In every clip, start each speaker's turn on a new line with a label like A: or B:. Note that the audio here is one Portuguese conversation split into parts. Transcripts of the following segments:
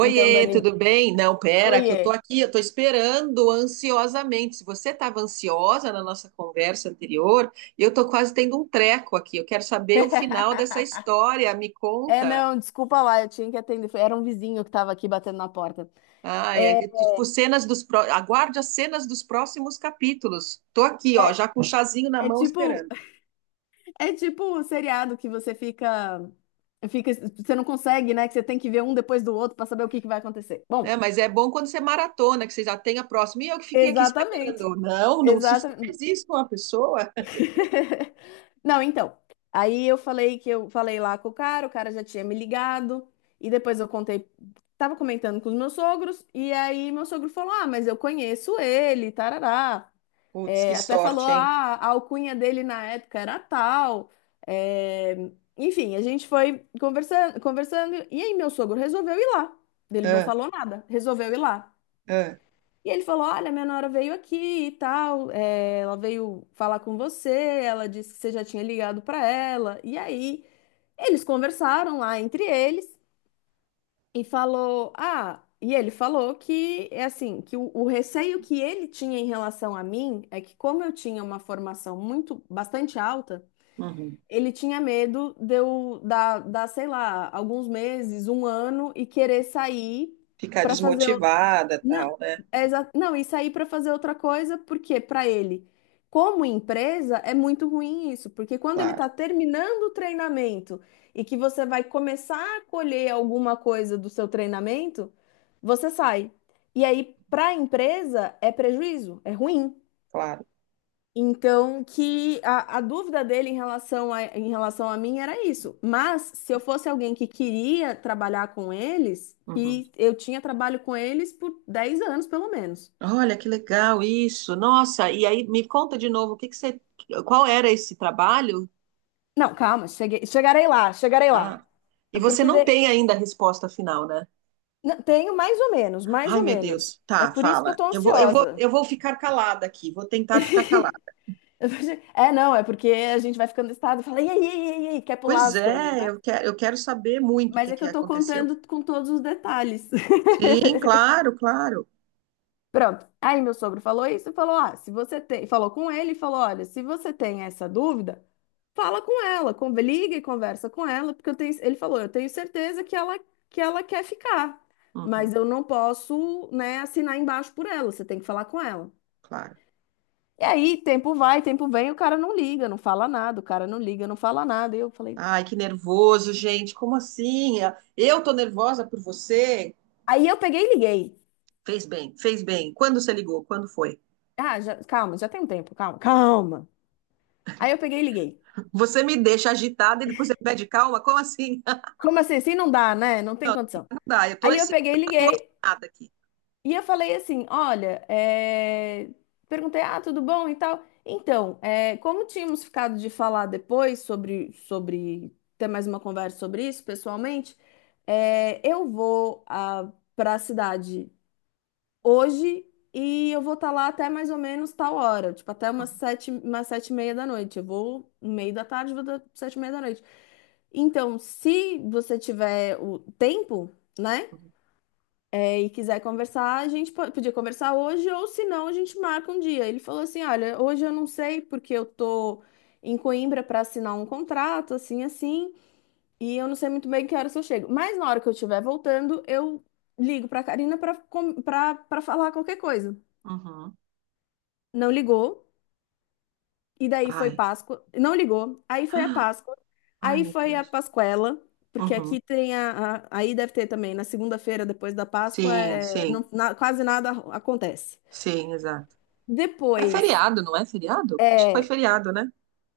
A: Então, Dani,
B: tudo bem? Não, pera, que eu
A: oiê.
B: tô aqui, eu tô esperando ansiosamente. Se você estava ansiosa na nossa conversa anterior, eu tô quase tendo um treco aqui. Eu quero saber o final dessa história. Me
A: É,
B: conta.
A: não, desculpa lá, eu tinha que atender. Era um vizinho que tava aqui batendo na porta.
B: Ai, é,
A: É,
B: tipo, Aguarde as cenas dos próximos capítulos. Tô aqui, ó,
A: é,
B: já com o chazinho na
A: É
B: mão
A: tipo,
B: esperando.
A: é tipo o seriado que você fica, você não consegue, né? Que você tem que ver um depois do outro para saber o que que vai acontecer.
B: Né?
A: Bom,
B: Mas é bom quando você maratona, que você já tem a próxima. E eu que fiquei aqui
A: exatamente,
B: esperando. Não, não se
A: exatamente.
B: faz isso com a pessoa.
A: Não, então. Aí eu falei que eu falei lá com o cara já tinha me ligado, e depois eu contei, tava comentando com os meus sogros, e aí meu sogro falou: "Ah, mas eu conheço ele, tarará."
B: Putz, que
A: É, até falou:
B: sorte, hein?
A: "Ah, a alcunha dele na época era tal." É, enfim, a gente foi conversando, conversando, e aí meu sogro resolveu ir lá. Ele não
B: Ah,
A: falou nada, resolveu ir lá.
B: ah,
A: E ele falou: "Olha, minha nora veio aqui e tal, é, ela veio falar com você, ela disse que você já tinha ligado para ela." E aí eles conversaram lá entre eles e falou: "Ah", e ele falou que é assim, que o receio que ele tinha em relação a mim é que, como eu tinha uma formação muito, bastante alta,
B: uhum.
A: ele tinha medo de eu dar, sei lá, alguns meses, um ano e querer sair
B: Ficar
A: para fazer.
B: desmotivada,
A: Não,
B: tal, né?
A: não, e sair para fazer outra coisa, porque para ele, como empresa, é muito ruim isso, porque quando ele
B: Claro,
A: está terminando o treinamento e que você vai começar a colher alguma coisa do seu treinamento, você sai. E aí, para a empresa, é prejuízo, é ruim.
B: claro.
A: Então, que a dúvida dele em relação a mim era isso. Mas, se eu fosse alguém que queria trabalhar com eles,
B: Uhum.
A: que eu tinha trabalho com eles por 10 anos, pelo menos.
B: Olha que legal isso. Nossa, e aí me conta de novo, o que que você, qual era esse trabalho?
A: Não, calma, cheguei, chegarei lá, chegarei lá.
B: Ah,
A: É
B: e você
A: porque
B: não
A: de-
B: tem ainda a resposta final, né?
A: não, tenho mais ou menos, mais
B: Ai,
A: ou
B: meu
A: menos.
B: Deus.
A: É
B: Tá,
A: por isso que eu
B: fala.
A: tô
B: Eu vou, eu vou,
A: ansiosa.
B: eu vou ficar calada aqui, vou tentar ficar calada.
A: É, não, é porque a gente vai ficando estado e fala, e aí, e aí, e aí, quer pular
B: Pois
A: as coisas,
B: é,
A: né?
B: eu quero saber muito o
A: Mas
B: que
A: é que
B: que
A: eu tô
B: aconteceu.
A: contando com todos os detalhes.
B: Sim, claro, claro.
A: Pronto. Aí meu sogro falou isso e falou: "Ah, se você tem", falou com ele e falou: "Olha, se você tem essa dúvida, fala com ela, liga e conversa com ela, porque eu tenho", ele falou, "eu tenho certeza que ela quer ficar,
B: Uhum,
A: mas eu não posso, né, assinar embaixo por ela, você tem que falar com ela".
B: claro.
A: E aí, tempo vai, tempo vem, o cara não liga, não fala nada, o cara não liga, não fala nada. E eu falei:
B: Ai, que nervoso, gente. Como assim? Eu tô nervosa por você?
A: "Aí eu peguei e liguei.
B: Fez bem, fez bem. Quando você ligou? Quando foi?
A: Calma, já tem um tempo, calma, calma. Aí eu peguei e liguei.
B: Você me deixa agitada e depois você pede calma? Como assim?
A: Como assim? Assim não dá, né? Não tem condição.
B: Não dá, eu tô
A: Aí eu peguei e liguei."
B: excitada aqui.
A: E eu falei assim: "Olha, é, perguntei, ah, tudo bom e tal. Então, é, como tínhamos ficado de falar depois sobre ter mais uma conversa sobre isso pessoalmente, é, eu vou para a cidade hoje e eu vou estar lá até mais ou menos tal hora, tipo até umas 7h, umas 7h30 da noite. Eu vou no meio da tarde, vou das 7h30 da noite. Então, se você tiver o tempo, né?
B: Uhum,
A: É, e quiser conversar, a gente podia conversar hoje, ou se não, a gente marca um dia." Ele falou assim: "Olha, hoje eu não sei porque eu tô em Coimbra para assinar um contrato, assim, assim, e eu não sei muito bem que horas eu chego. Mas na hora que eu estiver voltando, eu ligo para Karina para falar qualquer coisa."
B: uhum.
A: Não ligou, e daí foi
B: Ai,
A: Páscoa. Não ligou, aí foi a Páscoa,
B: ai,
A: aí
B: meu
A: foi a
B: Deus.
A: Pascuela. Porque
B: Uhum.
A: aqui Aí deve ter também, na segunda-feira, depois da Páscoa,
B: Sim,
A: é,
B: sim,
A: quase nada acontece.
B: sim, exato. É
A: Depois,
B: feriado, não é feriado? Acho que foi
A: é, é,
B: feriado, né?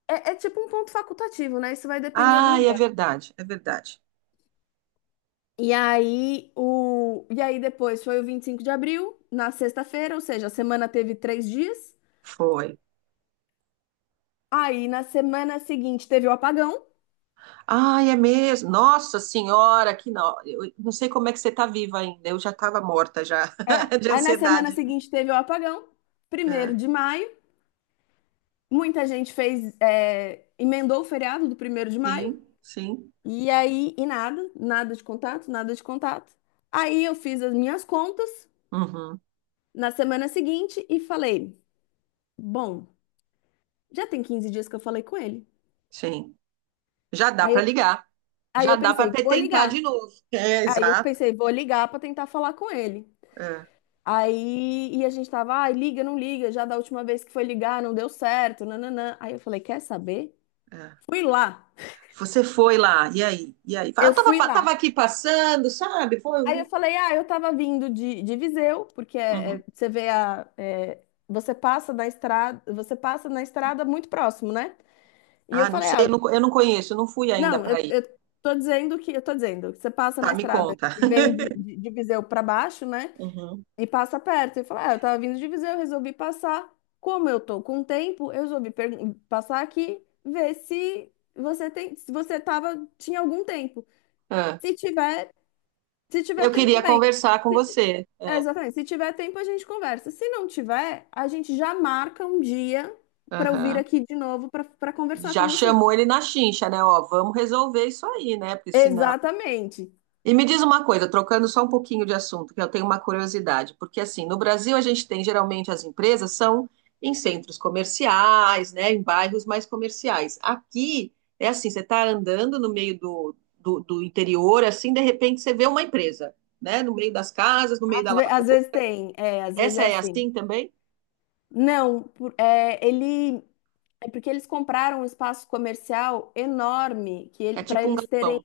A: é tipo um ponto facultativo, né? Isso vai depender do
B: Ai, é
A: lugar.
B: verdade, é verdade.
A: E aí, e aí depois foi o 25 de abril, na sexta-feira, ou seja, a semana teve 3 dias.
B: Foi.
A: Aí na semana seguinte teve o apagão.
B: Ai, é mesmo. Nossa Senhora, que não. Eu não sei como é que você tá viva ainda. Eu já estava morta já
A: É.
B: de
A: Aí na semana
B: ansiedade.
A: seguinte teve o apagão, primeiro
B: É.
A: de maio. Muita gente fez, é, emendou o feriado do 1º de maio.
B: Sim, sim.
A: E aí, e nada, nada de contato, nada de contato. Aí eu fiz as minhas contas
B: Uhum,
A: na semana seguinte e falei. Bom, já tem 15 dias que eu falei com ele.
B: sim. Já dá
A: Aí
B: para
A: eu,
B: ligar.
A: aí
B: Já
A: eu
B: dá para
A: pensei, vou
B: tentar de
A: ligar.
B: novo. É,
A: Aí eu
B: exato.
A: pensei, vou ligar pra tentar falar com ele.
B: É,
A: Aí e a gente tava, ai, liga, não liga, já da última vez que foi ligar não deu certo, nananã. Aí eu falei, quer saber?
B: é.
A: Fui lá.
B: Você foi lá, e aí? E aí? Fala, eu
A: Eu
B: tava,
A: fui lá.
B: tava aqui passando, sabe? Foi.
A: Aí eu
B: Um
A: falei, ah, eu tava vindo de Viseu, porque é,
B: uhum.
A: é, você vê a é, você passa na estrada, você passa na estrada muito próximo, né? E eu
B: Ah, não
A: falei,
B: sei,
A: ah,
B: eu não conheço, eu não fui ainda
A: não,
B: para aí.
A: eu tô dizendo que você passa na
B: Tá, me
A: estrada
B: conta.
A: e vem de Viseu para baixo, né?
B: Uhum.
A: E passa perto. E fala, ah, eu tava vindo de Viseu, eu resolvi passar. Como eu tô com tempo, eu resolvi passar aqui, ver se você tem, se você tava, tinha algum tempo.
B: É.
A: Se tiver, Se tiver
B: Eu
A: tempo,
B: queria
A: bem.
B: conversar com você.
A: É,
B: É.
A: exatamente. Se tiver tempo, a gente conversa. Se não tiver, a gente já marca um dia para eu vir
B: Aham.
A: aqui de novo para conversar
B: Já
A: com você.
B: chamou ele na chincha, né? Ó, vamos resolver isso aí, né? Porque senão.
A: Exatamente.
B: E me diz uma coisa, trocando só um pouquinho de assunto, que eu tenho uma curiosidade, porque assim, no Brasil a gente tem geralmente as empresas são em centros comerciais, né, em bairros mais comerciais. Aqui é assim, você está andando no meio do interior, assim, de repente você vê uma empresa, né, no meio das casas, no meio da lavoura.
A: Às vezes tem, é, às vezes
B: Essa
A: é
B: é
A: assim.
B: assim também?
A: Não, é, ele é porque eles compraram um espaço comercial enorme que
B: É
A: ele, para
B: tipo um
A: eles terem
B: galpão.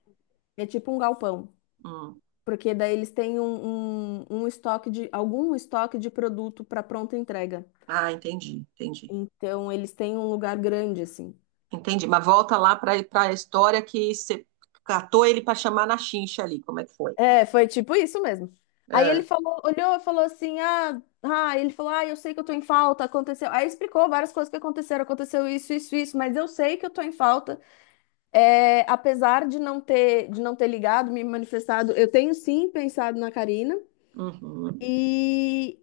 A: é tipo um galpão,
B: Hum.
A: porque daí eles têm um estoque de algum estoque de produto para pronta entrega.
B: Ah, entendi, entendi,
A: Então eles têm um lugar grande assim.
B: entendi. Mas volta lá para a história que você catou ele para chamar na chincha ali, como é que foi?
A: É, foi tipo isso mesmo. Aí ele
B: É.
A: falou, olhou e falou assim: "Ah, ah", ele falou, "ah, eu sei que eu tô em falta, aconteceu." Aí explicou várias coisas que aconteceram, aconteceu isso, isso, isso, mas eu sei que eu tô em falta. É, apesar de não ter ligado, me manifestado, eu tenho sim pensado na Karina.
B: Uhum.
A: E,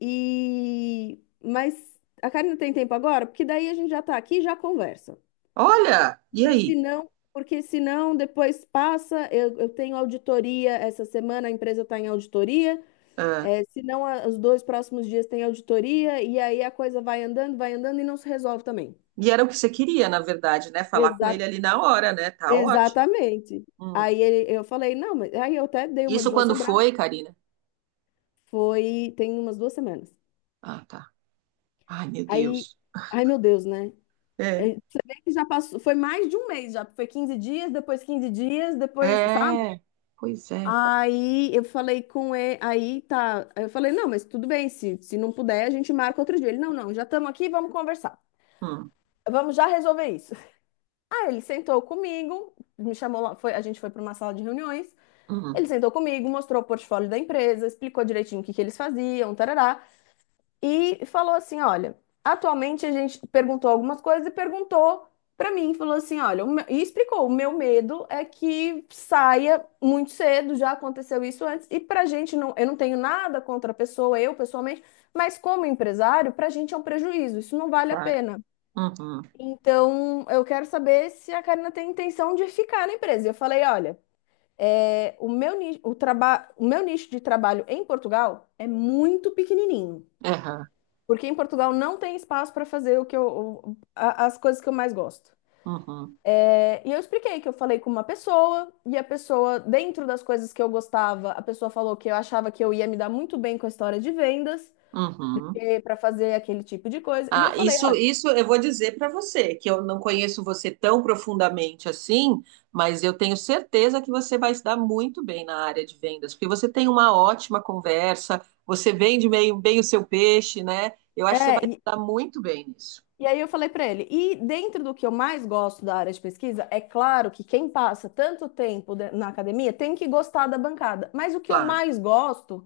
A: e... Mas a Karina tem tempo agora? Porque daí a gente já tá aqui e já conversa.
B: Olha, e aí?
A: Porque senão depois passa, eu tenho auditoria essa semana, a empresa está em auditoria.
B: Ah,
A: É, senão, os dois próximos dias tem auditoria, e aí a coisa vai andando e não se resolve também.
B: e era o que você queria, na verdade, né? Falar com
A: Exa-
B: ele ali na hora, né? Tá ótimo.
A: Exatamente.
B: Hum.
A: Aí ele- eu falei, não, mas aí eu até dei uma de
B: Isso
A: João
B: quando
A: Sem.
B: foi, Karina?
A: Foi, tem umas 2 semanas.
B: Ah, tá. Ai, meu
A: Aí,
B: Deus.
A: ai meu Deus, né?
B: É.
A: É, você vê que já passou, foi mais de um mês já, foi 15 dias, depois 15 dias, depois, sabe?
B: É. Pois é.
A: Aí eu falei com ele, aí tá, aí eu falei, não, mas tudo bem, se não puder, a gente marca outro dia. Ele, não, não, já estamos aqui, vamos conversar.
B: Hum,
A: Vamos já resolver isso. Aí ele sentou comigo, me chamou lá, foi, a gente foi para uma sala de reuniões. Ele
B: hum,
A: sentou comigo, mostrou o portfólio da empresa, explicou direitinho o que que eles faziam, tarará. E falou assim: "Olha, atualmente a gente perguntou algumas coisas e perguntou para mim", falou assim: "Olha, e explicou: "O meu medo é que saia muito cedo, já aconteceu isso antes, e para a gente não, eu não tenho nada contra a pessoa, eu pessoalmente, mas como empresário, para a gente é um prejuízo, isso não vale a
B: claro.
A: pena.
B: Uhum.
A: Então, eu quero saber se a Karina tem intenção de ficar na empresa." E eu falei: "Olha, é, o meu nicho de trabalho em Portugal é muito pequenininho.
B: Aham.
A: Porque em Portugal não tem espaço para fazer o que eu, as coisas que eu mais gosto."
B: Uhum.
A: É, e eu expliquei que eu falei com uma pessoa, e a pessoa, dentro das coisas que eu gostava, a pessoa falou que eu achava que eu ia me dar muito bem com a história de vendas,
B: Uhum.
A: para fazer aquele tipo de coisa. E eu
B: Ah,
A: falei,
B: isso,
A: olha,
B: isso eu vou dizer para você, que eu não conheço você tão profundamente assim, mas eu tenho certeza que você vai se dar muito bem na área de vendas, porque você tem uma ótima conversa, você vende meio bem o seu peixe, né? Eu acho que você vai
A: é,
B: se dar muito bem nisso,
A: e aí eu falei para ele, e dentro do que eu mais gosto da área de pesquisa, é claro que quem passa tanto tempo na academia tem que gostar da bancada, mas o que eu
B: claro.
A: mais gosto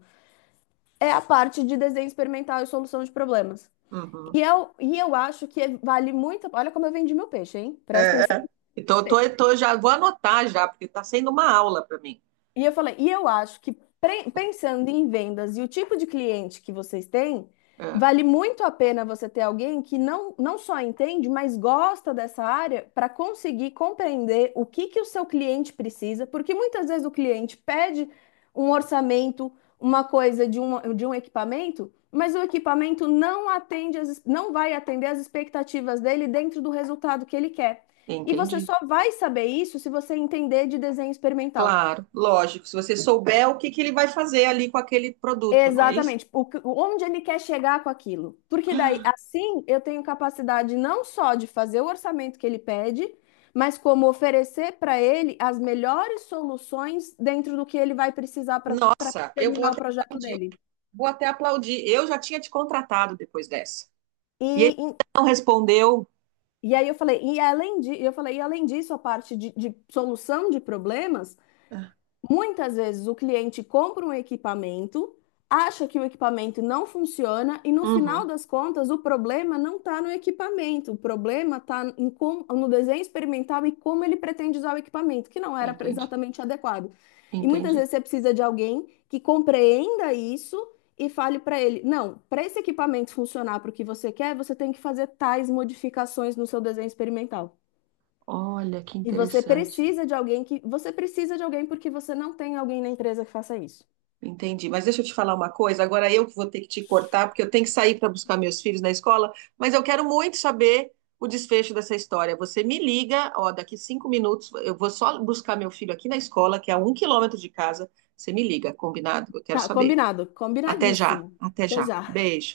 A: é a parte de desenho experimental e solução de problemas.
B: Uhum.
A: E eu acho que vale muito. Olha como eu vendi meu peixe, hein? Presta atenção no
B: Então, eu tô,
A: peixe.
B: eu tô- já vou anotar já, porque está sendo uma aula para mim.
A: E eu falei, e eu acho que pensando em vendas e o tipo de cliente que vocês têm,
B: É,
A: vale muito a pena você ter alguém que não, não só entende, mas gosta dessa área para conseguir compreender o que que o seu cliente precisa, porque muitas vezes o cliente pede um orçamento, uma coisa de um equipamento, mas o equipamento não atende as, não vai atender as expectativas dele dentro do resultado que ele quer. E você
B: entendi.
A: só vai saber isso se você entender de desenho experimental.
B: Claro, lógico. Se você souber o que que ele vai fazer ali com aquele produto, não é isso?
A: Exatamente, o que- onde ele quer chegar com aquilo. Porque daí, assim, eu tenho capacidade não só de fazer o orçamento que ele pede, mas como oferecer para ele as melhores soluções dentro do que ele vai precisar para
B: Nossa, eu vou
A: terminar o
B: até
A: projeto dele.
B: vou até aplaudir. Eu já tinha te contratado depois dessa.
A: E,
B: E ele
A: e,
B: não respondeu.
A: e aí eu falei, eu falei, e além disso, a parte de solução de problemas, muitas vezes o cliente compra um equipamento, acha que o equipamento não funciona e no final
B: Uhum,
A: das contas o problema não está no equipamento, o problema está no desenho experimental e como ele pretende usar o equipamento, que não era
B: entendi,
A: exatamente adequado. E muitas
B: entendi.
A: vezes você precisa de alguém que compreenda isso e fale para ele: "Não, para esse equipamento funcionar para o que você quer, você tem que fazer tais modificações no seu desenho experimental."
B: Olha que
A: E você
B: interessante.
A: precisa de alguém que. Você precisa de alguém porque você não tem alguém na empresa que faça isso.
B: Entendi. Mas deixa eu te falar uma coisa. Agora eu que vou ter que te cortar, porque eu tenho que sair para buscar meus filhos na escola. Mas eu quero muito saber o desfecho dessa história. Você me liga, ó, daqui 5 minutos. Eu vou só buscar meu filho aqui na escola, que é a 1 quilômetro de casa. Você me liga, combinado? Eu quero
A: Tá,
B: saber.
A: combinado.
B: Até já,
A: Combinadíssimo.
B: até
A: Até
B: já.
A: já.
B: Beijo.